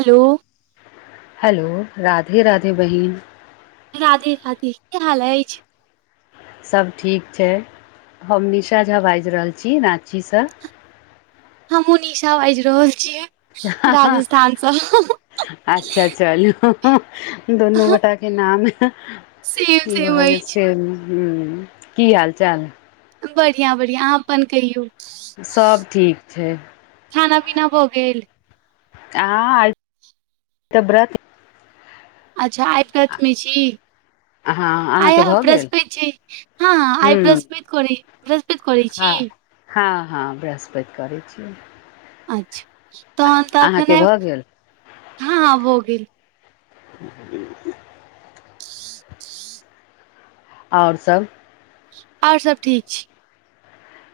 Hello. Hello. Radhe Radhe बहिन। राधे राधे की हाल अछि। सब ठीक छै हम निशा झा बाजि रहल छी राँचीसँ हमूँ निशा बाजि रहल छियै। राजस्थानसँ [unintelligible] अच्छा चलू दुनू गोटाके के नाम सेम की सेम भऽ गेल अछि सेम की हाल चाल बढ़ियाँ बढ़ियाँ अहाँ अप्पन कहियौ सब ठीक छै। खाना पीना भऽ गेल आय तऽ ब्रत अच्छा आइ व्रत मे छीऽ हँ आइ अहाँके भऽ गेल बृहस्पति छै हँ हँ आय हूँ बृहस्पति करै बृहस्पति करै हँ छी। हँ हँ बृहस्पति करय छी। अच्छा तहन त अहाँके अखने भऽ गेल हँ हँ भऽ गेल। [inaudible] आओर सभ आओर सभ ठीक छी।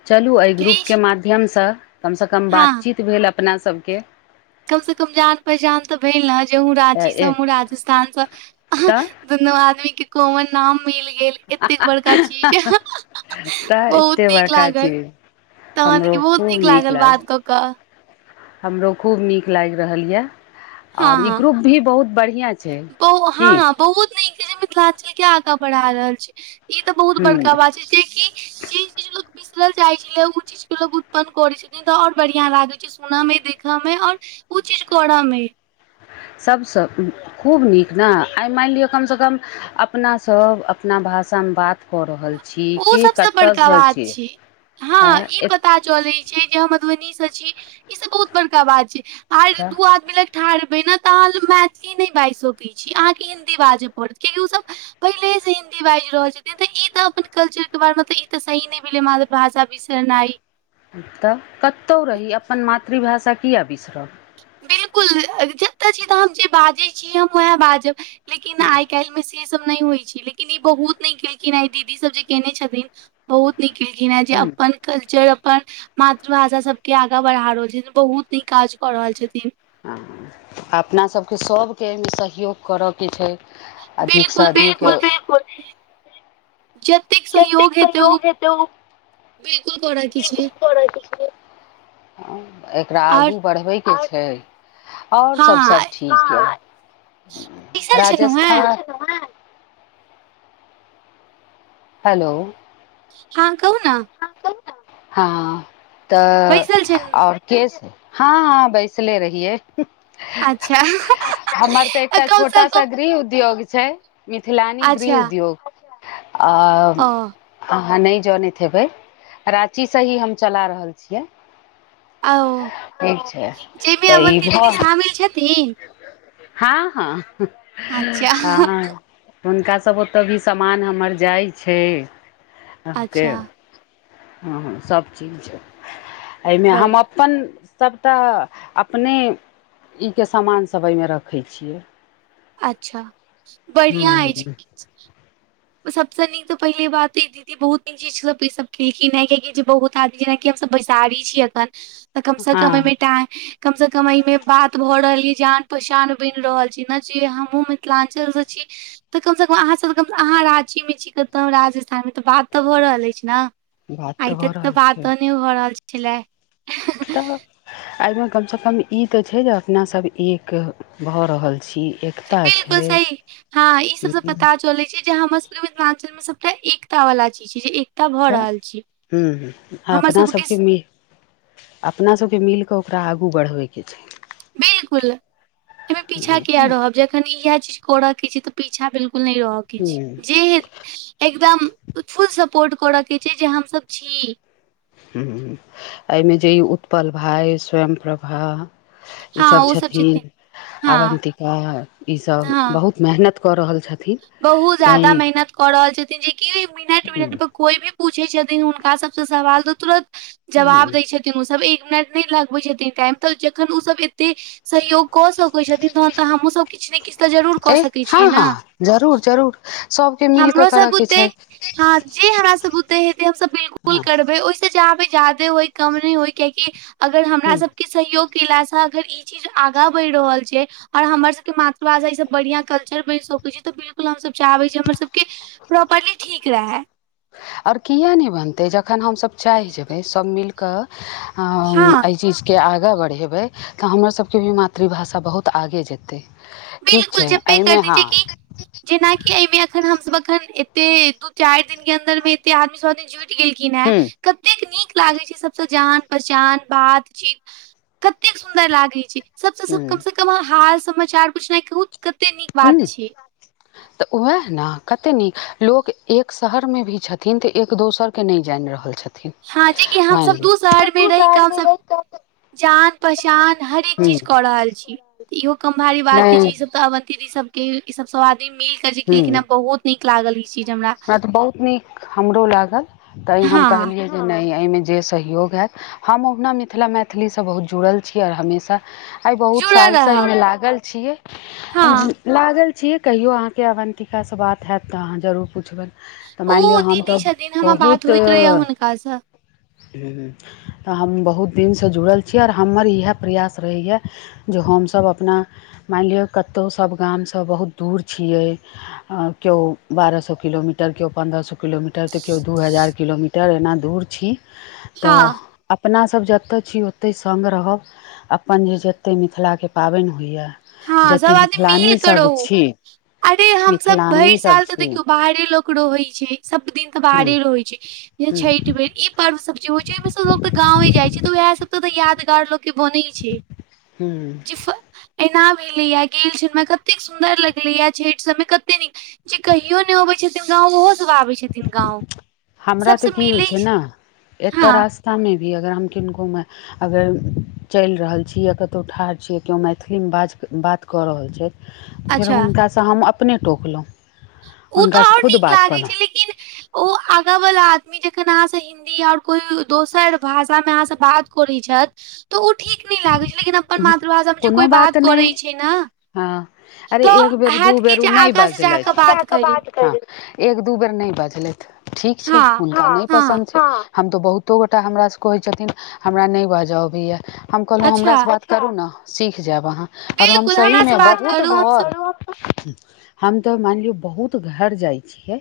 चलू अय ग्रुपके क्रिश माध्यमसँ कमसँ कम बातचीत भेल अपनाऽ सबके कमसँ कम जान पहचान तऽ भेल ने जे अहुँ राचीसँ हमहुँ राजस्थानसँ अहाँ तऽ दुनू आदमी के कोमन नाम मील गेल एतेक बड़का चीज [unintelligible] तऽ बहुत एते नीक बड़का लागल चीज तहन की हमरो बहुत खूब नीक लागल लाग बात कऽ कऽ हमरो खूब नीक लागि रहल ये हँ आओर ई हँ ग्रुप भी बहुत बढ़ियाँ बहु हँ बहुत नीक छै जे मिथिलाञ्चल के आगाँ बढ़ा रहल छै। ई तऽ बहुत बड़का ह बात छै जे की जी इजे लोक बिसरल जाइ छले उ चीज के लोग उत्पन्न करे छथिन तऽ आओर बढ़ियाँ लागै छै। सुन मे देखऽ मे आओर उ चीज करऽ मे सभसँ खूब नीक न आय मानि लिअ कम स कमऽ अपना सब अपना भाषा मे बात कऽ रहल छी ओ के सबसँ कतऽ बड़का स छी ऐँ एत ता चलय छै जे हँ मधुबनी स छी ई सब बहुत बड़का बात छै आय दू आदमी लग ठाढ़ हेबै ने तऽ अहाँ मैथिली नहि बाजि सकय छी अहाँकेँ हिन्दी बाजऽ पड़त कियाकि उसभ पहिलेहे से हिन्दी बाजि रहल छथिन तऽ ई तऽ अपन कल्चरके बारेमे ई तऽ सही नहि भेलै मातृभाषा बिसरनाइ तऽ कत्तौ रही अपन मातृभाषा किये बिसरब बिल्कुल जतय छी तऽ हम जे बाजै छी हम उएह बाजब लेकिन हँ आय काल्हिमे से से सब नय होइ छै लेकिन ई बहुत नय केलखिन आय दीदी सब जे केने छथिन बहुत नीक केलखिन हेँ जे ह अप्पन कल्चर अपन मातृभाषा सबके आगाँ बढ़ा रहल छथिन बहुत नीक काज कऽ रहल छथिन। हंँ अपना सभके सभके एहिमे सहयोग करय के छै अधिकसँ बिल्कुल बिल्कुल अधिक जेत जेतेक सहयोग हेतै उ बिल्कुल करऽ के छै। एकरा आओर आगू बढ़बैके छै। आओर सब सब हँ ठीक हय बैसल छलहुँ हेँ राजस्थान हेलो हँ कहु नऽ हँ तऽ बैसल छलहुँ आओर। केस हँ हँ बैसले रहिए अच्छा हमर तऽ एकटा कम सँ छोटा कम सा गृह उद्योग छै मिथिलानी गृह अच्छा उद्योग आ ओ अहाँ नहि जनै हेबै राची से ही हम चला रहल छियै आउ ठीक छै जइमे तऽ ई अवन्ती दीदी भऽ शामिल छेथी हँ हँ अच्छा हँ हुनका सब ओतऽ भी समान हमर जाइ छै अहाँके अच्छा हँ हँ सभ चीज एइमे बड़ हम अपन सभटा अपने ई के समान सब अइमे रखै छियै अच्छा बढ़ियां हूँ अछि सबसँ नीक तऽ पहिले बात दिदि बहुत निख चीज सब ईसभ केलखिन हे कआकि जे बहुत आदमी जेनाकि हम सभ बैसारी छिय अखन तऽ कमसँ कम अइ हँ मे टाइ कमसँ कम अइमे बात भऽ रहल यइ जान पहचान बनि रहल छै ने जे हमहूँ मिथिलाञ्चलसँ छी तऽ कमसँ कम अहाँ सब अहाँ राची मे छी कतहु राजस्थान मे तऽ बात तऽ भऽ रहल अछि न बात आइ भऽ तक तऽ रहल छै बातो नै भऽ रहल छेला तऽ एहिमे कमसँ कम ई तऽ छै जे अपनासभ एक भऽ रहल छी एक बिलकुल सही हँ ई सबसँ पता चलै छै जे हमर सबके मिथिलाञ्चल मे सबटा एकता वाला चीज छै जे भऽ तऽ रहल छै। हूं हूं हमर अपना सबके सभके स- मे अपना सबके मिल कऽ ओकरा आगू बढ़बै के छै बिलकुल अईमे पीछा किया रहब जे खन इएह चीज करऽ के छै तऽ पीछा बिलकुल नय रहय के हूँ छै जे हे एकदम फुल सपोर्ट करऽके छै जे हमसब छी हूं एहिमे जे ई उत्पल भाय स्वयं प्रभा हाँ ईसभ ओ सब छथिन हाँ, अवन्तिका ईसभ हाँ। बहुत मेहनत कऽ रहल छथि बहुत जादा मेहनत कऽ रहल छथिन जेकि मिनट मिनट पर कोई भी पूछै छथिन हुनका सबसँ सवाल तऽ तुरत जवाब दै छथिन न ओ सब एक मिनट नय लगबै छथिन टाइम तऽ जखन ओ सब एते सहयोग कऽ सकै छथिन तहन तऽ हमहुँ सभ किछ न किछ तऽ जरूर ए कऽ सकै हँ छियै न हँ जरूर जरूर सभके मिल कऽ हमरो सब करयके बुते छै हँ जे हमरा सब बुते हेतै हम सब बिलकुल फूल हँ करबै ओहिस जाहबै जादे होइ कम नय होइ कियाकि अगर हमरा ह सबके सहयोग केला सं अगर ई जी चीज आगा बढ़ि रहल छै आ हमर सब के मातृभाषा ई सब बढ़िया कल्चर बनि सक छै त बिल कुल हम सब चाहबै जे हमर सबके प्रॉपरली ठीक रहे आओर किया नय बनतै जखन हमसभ चाहि जेबै सभ मिल कऽ हं हँ एहि चीज के आगाँ बढ़ेबै तऽ हमर सबके भी मातृभाषा बहुत आगे जेतै। ठीक बिलकुल छै जपे कर एहिमे दीज हँ कि जेना कि अइमे एखन हम सभ एखन एते दू चारि दि के अन्दर मे एते आदमी सभ जुटि गेलखिन हे ह कतेक नीक लागै छै सबसँ जान पहचान बात चीत कतेक सुन्दर लागै छै ह सबसँ कम से कम अहाँ हाल समाचार पुछना कहू कते नीक बात हूं छै तऽ वएह ने कते नी लोक एक शहर मे भी छथिन तऽ एक दोसरके नहि जानि रहल छथिन हँ जेकि [inaudible] मान हमसब लिए दू शहर मे रहि कऽ हमसब [unintelligible] जान पहचान हरेक चीज कऽ रहल छी इहो कम भारी बात नै नहि छै ई सब तऽ अवंति दी सब के ई सब सब आदमी मिल के जे केलखिन हूँ ह बहुत नीक लागल ई चीज हमरा [inaudible] हँ तऽ बहुत नीक हमरो लागल तऽ ई हम हँ कहलियै नय नइ एहिमे जे सहयोग हैत हम ओहुना मिथिला मैथिलीसँ बहुत जुड़ल छी आर हमेशा आई बहुत जुड़ल साल सँ रहब अयमे लागल छिये हँ [unintelligible] लागल छिये कहियो आहाँ के अवन्तिका सँ बात हैत तऽ अहाँ जरूर पूछवैन तऽ ओ मान लिअ हम दीदी तऽ छथिन हमर बात बहुत होइत रहैया हुनकासँ [inaudible] तऽ हम बहुत दिनसँ जुड़ल छी आर हमर इहा प्रयास रहैए जे हमसभ अपना मानलिओ कतो सभ गामसँ बहुत दूर छियै केओ बारह सौ किलोमीटर, केओ पन्द्रह सौ किलोमीटर, तऽ केओ दू हजार किलोमीटर टर एना दूर छी हँ तऽ अपना सब जतऽ छी ओतए सङ्ग रहब अपन जे जेते मिथिलाके पाबैंन होइए हँ सब जतेक आदमी मिल कर मिथिलानीसभ रहू छी अरे हम सभ भैर मिथिलानीसभ साल तऽ छी देखियौ बाहरे लोक रहै छै सभ दिनक हूँ बाहरे रहै छै। [inaudible] हूँ छैठ बेर ई पर्व सब जे होइ छै ओ सब लोक त गाँवे जाइ छै। तऽ उएह सब तऽ यादगार लोक के बनै छै। हूँ [unintelligible] ऐना भेलेया गेल छल मे कतेक सुंन्दर लगलेए छैठ सबमे कते नीक जे कहियो नय अबै छथिन गाँव ओहोसभ आबै छथिन गाँंव हमरा तऽ की होइ छै न एतऽ हँ रास्ता में भी अगर हम किनको में अगर चइल रहल छी या कतो ठाढ़ छीयै केओ मैथिलीमे बाज बात कऽ रहल छै फेर अच्छा हुनका सँ हम अपने टोकलो ओ तऽ ओर नीक लागै छै लेकिन ओ आगा वाला आदमी जखन अहाँ से हिन्दी आऊर कोई दोसर भाषा में अहाँ से बात करै छैथ तऽ ओ ठीक नई लागै छै लेकिन अब अपन मातृभाषा मे जे कोइ कोनो बात करै नहि छै न हँ तऽ होत कि जे आगा से जा ाक बात करली एक दू बेर नय बजलैथ ठीक छै हँ [inaudible] हुनका नय [inaudible] हँ पसन्द छै हम तऽ बहुतो गोटा हमरा सँ कहै छथिन। हमरा नय बाजऽ अबैया हम कहलहुँ अच्छा हमरासँ बात करू ने सीख जायब अहाँ ओर [unintelligible] हम बिल्कुल हमरा से सहीमे बात बहुत करू हमसब घर। हम तऽ माइन लियो बहुत घर जाइ छियै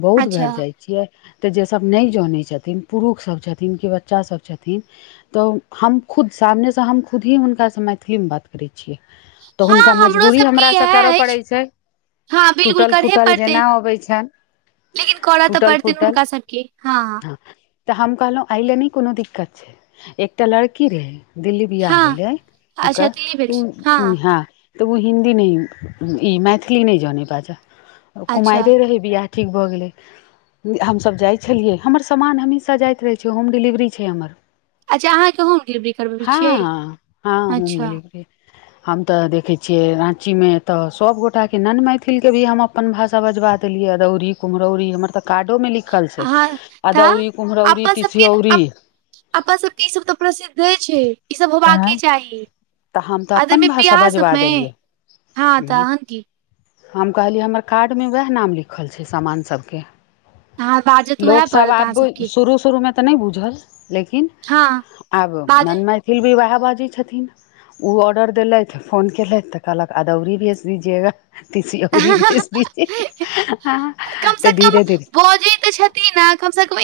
बहुत अच्छा घर जाइ छियै तऽ जेसभ नैय जनै छथिन पुरुखसभ छथिन कि बच्चासभ छथिन तऽ हम खुद सामने सऽ हम खुद ही हुनका से मैथिली मे बात कर करै छियै तऽ हँ हुनका हमरो मजबूरी हमर सबके से करऽ इएह पड़ै अछि छै हँ बिल्कुल टूटल करहे फूटल पड़तै जेना अबै छैन लेकिन करऽ तऽ पड़तें न हुनका सबके हँ तऽ हम कहलहुं आइले नइ कोनो दिक्कत छै एकटा लड़की रहे दिल्ली बियाह हँ भेलै अच्छा ओकर दिल्ली [unintelligible] भेल छी हँ तऽ ओ हिन्दी नई ई मैथिली नहि जानै बाजै अच्छा कुमारे रहै बियह ठीक भऽ गेलै हमसभ जाइ छलियै हमर सामान हमेशा जाइत रहै छै होम डिलेवरी छै हमर अच्छा अहाँके होम डिलिवरी करबबै छियै हाॅं होम अच्छा डिलीवरी हम तऽ देखै छियै राँचीमे तऽ सभगोटाके नन मैथिलके भी हम अप अपन भाषा बजबा देलियै। अदौरी कुम्हरौरी हमर तऽ कार्डो में लिखल छै अहाँ तऽ अदौरी कुम्हरौरी अपन सबके तसियौरी। अप- अपन सभ केँ ईसभ तऽ प्रसिद्धे छै। ईसभ होबाक चाही। तऽ हम तऽ अपन आदमी भाषा वियाह सब बजबा में देलियै [inaudible] हँ तहन की हम कहलियै हमर कार्ड में ओहै नाम लिखल छै सामान सब केँ अहाँ [inaudible] बाजत उएह लोक सब पड़त अहाँ आब सबके शुरू शुरू मे तऽ नै बुझल लेकिन हँ [inaudible] आब बाजू नन मैथिली भी ओहै बाजै छथिन ओ ऑर्डर देलैथ फोन केलैथ तऽ कहलक अदौरी भेज दीजएगा तसीओरी भेज दीजिये कम से तऽ कम धीरे धीरे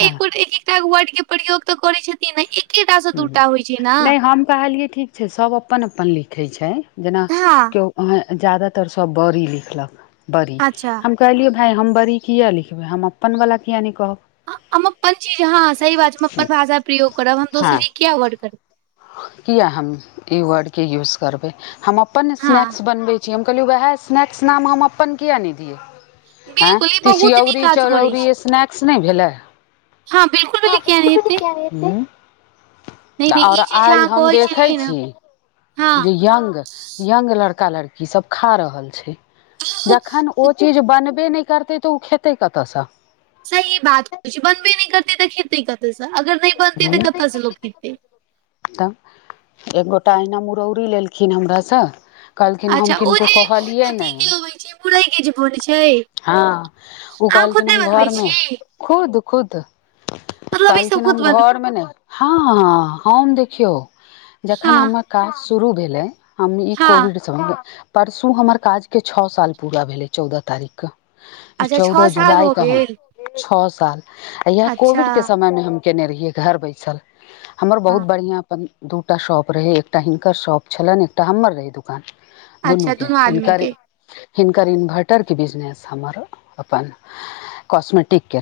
हँ तैगो वर्ड केँ प्रयोग तऽ करै छथिन न एकेटा से दूटा हूँ होइ छै न नहि हम कहलिए ठीक छै सब अपन अपन लिखै छै जेना हँ केओ जादातर सब बड़ी लिखलक बड़ी अच्छा हम कहलियै भाय हम बड़ी कियै लिखबै हम अपनवला किएक नै कहब हम अपन चीज हँ सही बात छै हम अपन भाषा प्रयोग करब हम दोसरी केँ किया वर्ड करबय किया हम ई वर्ड केँ यूज करबै हम अपन हँ स्नैक्स बनबैत छी छी हम कहलियँ ओहै स्नैक्स नाम हम अपन किया नै दियै आँय बिल्कुल ई बहुत नीक तीसियौरी काज करै चरौरी छी ई स्नैक्स नै भेले हँ बिल्कुल बिल्कुल किया नहि हेतै [unintelligible] नहि तऽ नहि और ई चीज जे आइ अहाँ हम कहै देखै छलियै ने छी [inaudible] हँ जे यंग यंग लड़का लड़की सब खा रहल छै जखन ओ चीज बनबे नै करते तऽ ओ खेतै कऽ तऽ सँ सही बात किछ बनबे नै करतै तऽ खेतै कतयसँ अगर नै बनतै हूँ तऽ कऽ तऽ स लोक खेतै तऽ [inaudible] एकगोटा अहिना मुरौरी लेलखिन हमरासँ कहलखिन हम किनको कहलियै न मुरैय केँ जे बनय छै हँ ओ अहाँ कहलखिन खुदे हम बनबै घर में छी खुद खुद [inaudible] मतलब ई सब कहलखिन खुद हम बन घर में नै हाॅं हम देखियौ जखन हँ हमर काज शुरू भेलै हम ई हँ कोविडसँ परसू हमर काज केँ छओ साल पूरा भेलै चौदह तारीख अच्छा छओ चौदह साल हो जुलाई कऽ हम गेल छओ साल इहाँ अच्छा कोविड केँ समय में हम केने रहियै घर बैसल हमर हँ बहुत बढ़िया अपन दूटा शॉप रहे एकटा हिनकर शॉप छलैन एकटा हमर रहे दु कान दुनू अच्छा केँ आदमी हिनकर के हिनकर इन्वर्टर केँ बिजनेस हमरो अपन [inaudible] कॉस्मेटिक केँ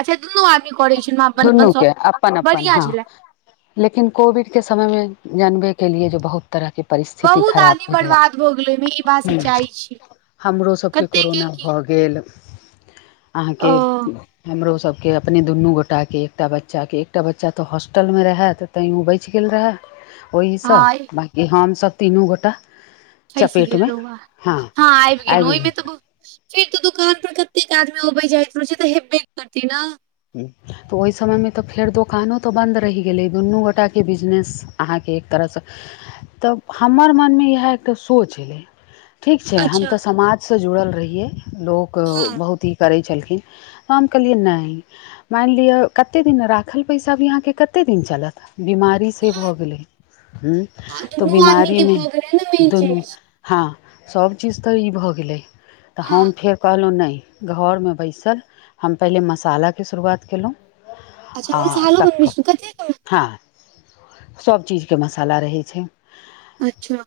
अच्छा दुनू आदमी करै छलहुँ [inaudible] अपन अपन दुनू सब केँ अपन अपन बढ़िया हँ छले लेकिन कोविड केँ समय में जानबै केलिए जे बहुत तरह केँ परिस्थिति बहुत आदमी खराब बर्बाद भऽ गेलै ओहिमे ई बात भेल सच्चाइ छै [inaudible] हमरो सब केँ कते के कोरोना की भऽ गेल [inaudible] ओ अहाँकेँ हमरो सब केँ अपने दुनू गोटाकेँ एकटा बच्चा केँ एकटा बच्चा तऽ हॉस्टलमे रहै तऽ तै ओ बैच गेल रहै ओहीसँ हँ बाँकी हम सभ तीनू गोटा फैस चपेटमे गेलो हँ आबि गेलहु ओहिमे तऽ फेर तऽ दुकान पर कतेक आदमी अबे जाइत रहय छै तऽ हेबे करतै न तऽ ओर समय में तऽ फेर दोकानो तऽ बन्द रहि गेलै दुनू गोटा केँ बिजनेस अहाँकेँ एक तरहसँ तऽ हमर मनमे इएह एकटा सोच एलै ठीक छाय हम अच्छा तऽ समाजसँ जुड़ल रहियै लोक हँ बहुत ही करै छलखिन हम कहलियए नय माइन लिअ कते दिन राखल पैसा भी अहां के कते दिन चलत बीमारी से कहाँ भऽ गेलै हूँ तऽ ओ दुनू आदमी बीमारी के मे भऽ गेलै ने मेन दुनू चीज हां सब चीज तऽ ई भए गेलै तऽ हँ हम फेर कहलौ नै घर मे बैसल हम पहिले मसालाके शुरुआत केलौ अच्छा आ मसालो बनबै तक छी कतेक हँ सब चीजके मसाला रहै छै अच्छा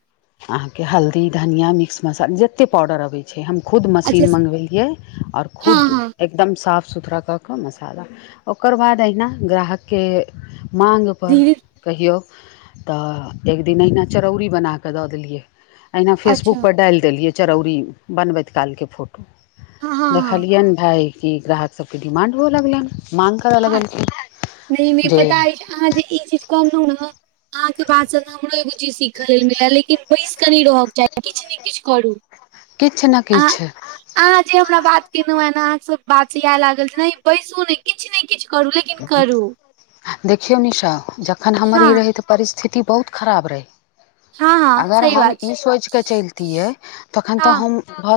अहाँ के हल्दी धनिया मिक्स मसाला जेते पाउडर अबैय हम खुद अच्छा मशीन मँगबेलियै आओर हँ खुद हँ दम साफ सुथरा कऽ कऽ मसाला ओकर बाद अहिना ग्राहक के माँग पर धीरे कहियौ तऽ एक दिन अहिना चरौरी बना कऽ दऽ देलियै अहिना फेसबुक अच्छा पर डाइल देलियै चरौरी बनबैत कालके फोटो हँ हँ देखलियैन भाय कि ग्राहक सबके डिमांड हुअ लगलैन मांग कर हँ नहि नहि लगलखिन जे पता अछि अहाँ जे ई चीज कहनु न अहाँके बातसँ न हमरो ई बुची सीखऽ लला लेकिन बैस कनै रहऽके चाही किछु ने किछु करू किछ न अहाँ किछ अहाँ जे हमरा बात केेनु हँ न अहाँ सब बात एह लागल जे बैसू नै किछ नै देखियौ निशा जखन हमर हँ ई रहै तऽ परिस्थिति बहुत खराब रहै हँ हँ अगर सही हम बात ई छै सोचकऽ चलैतियै तखन हँ तऽ हम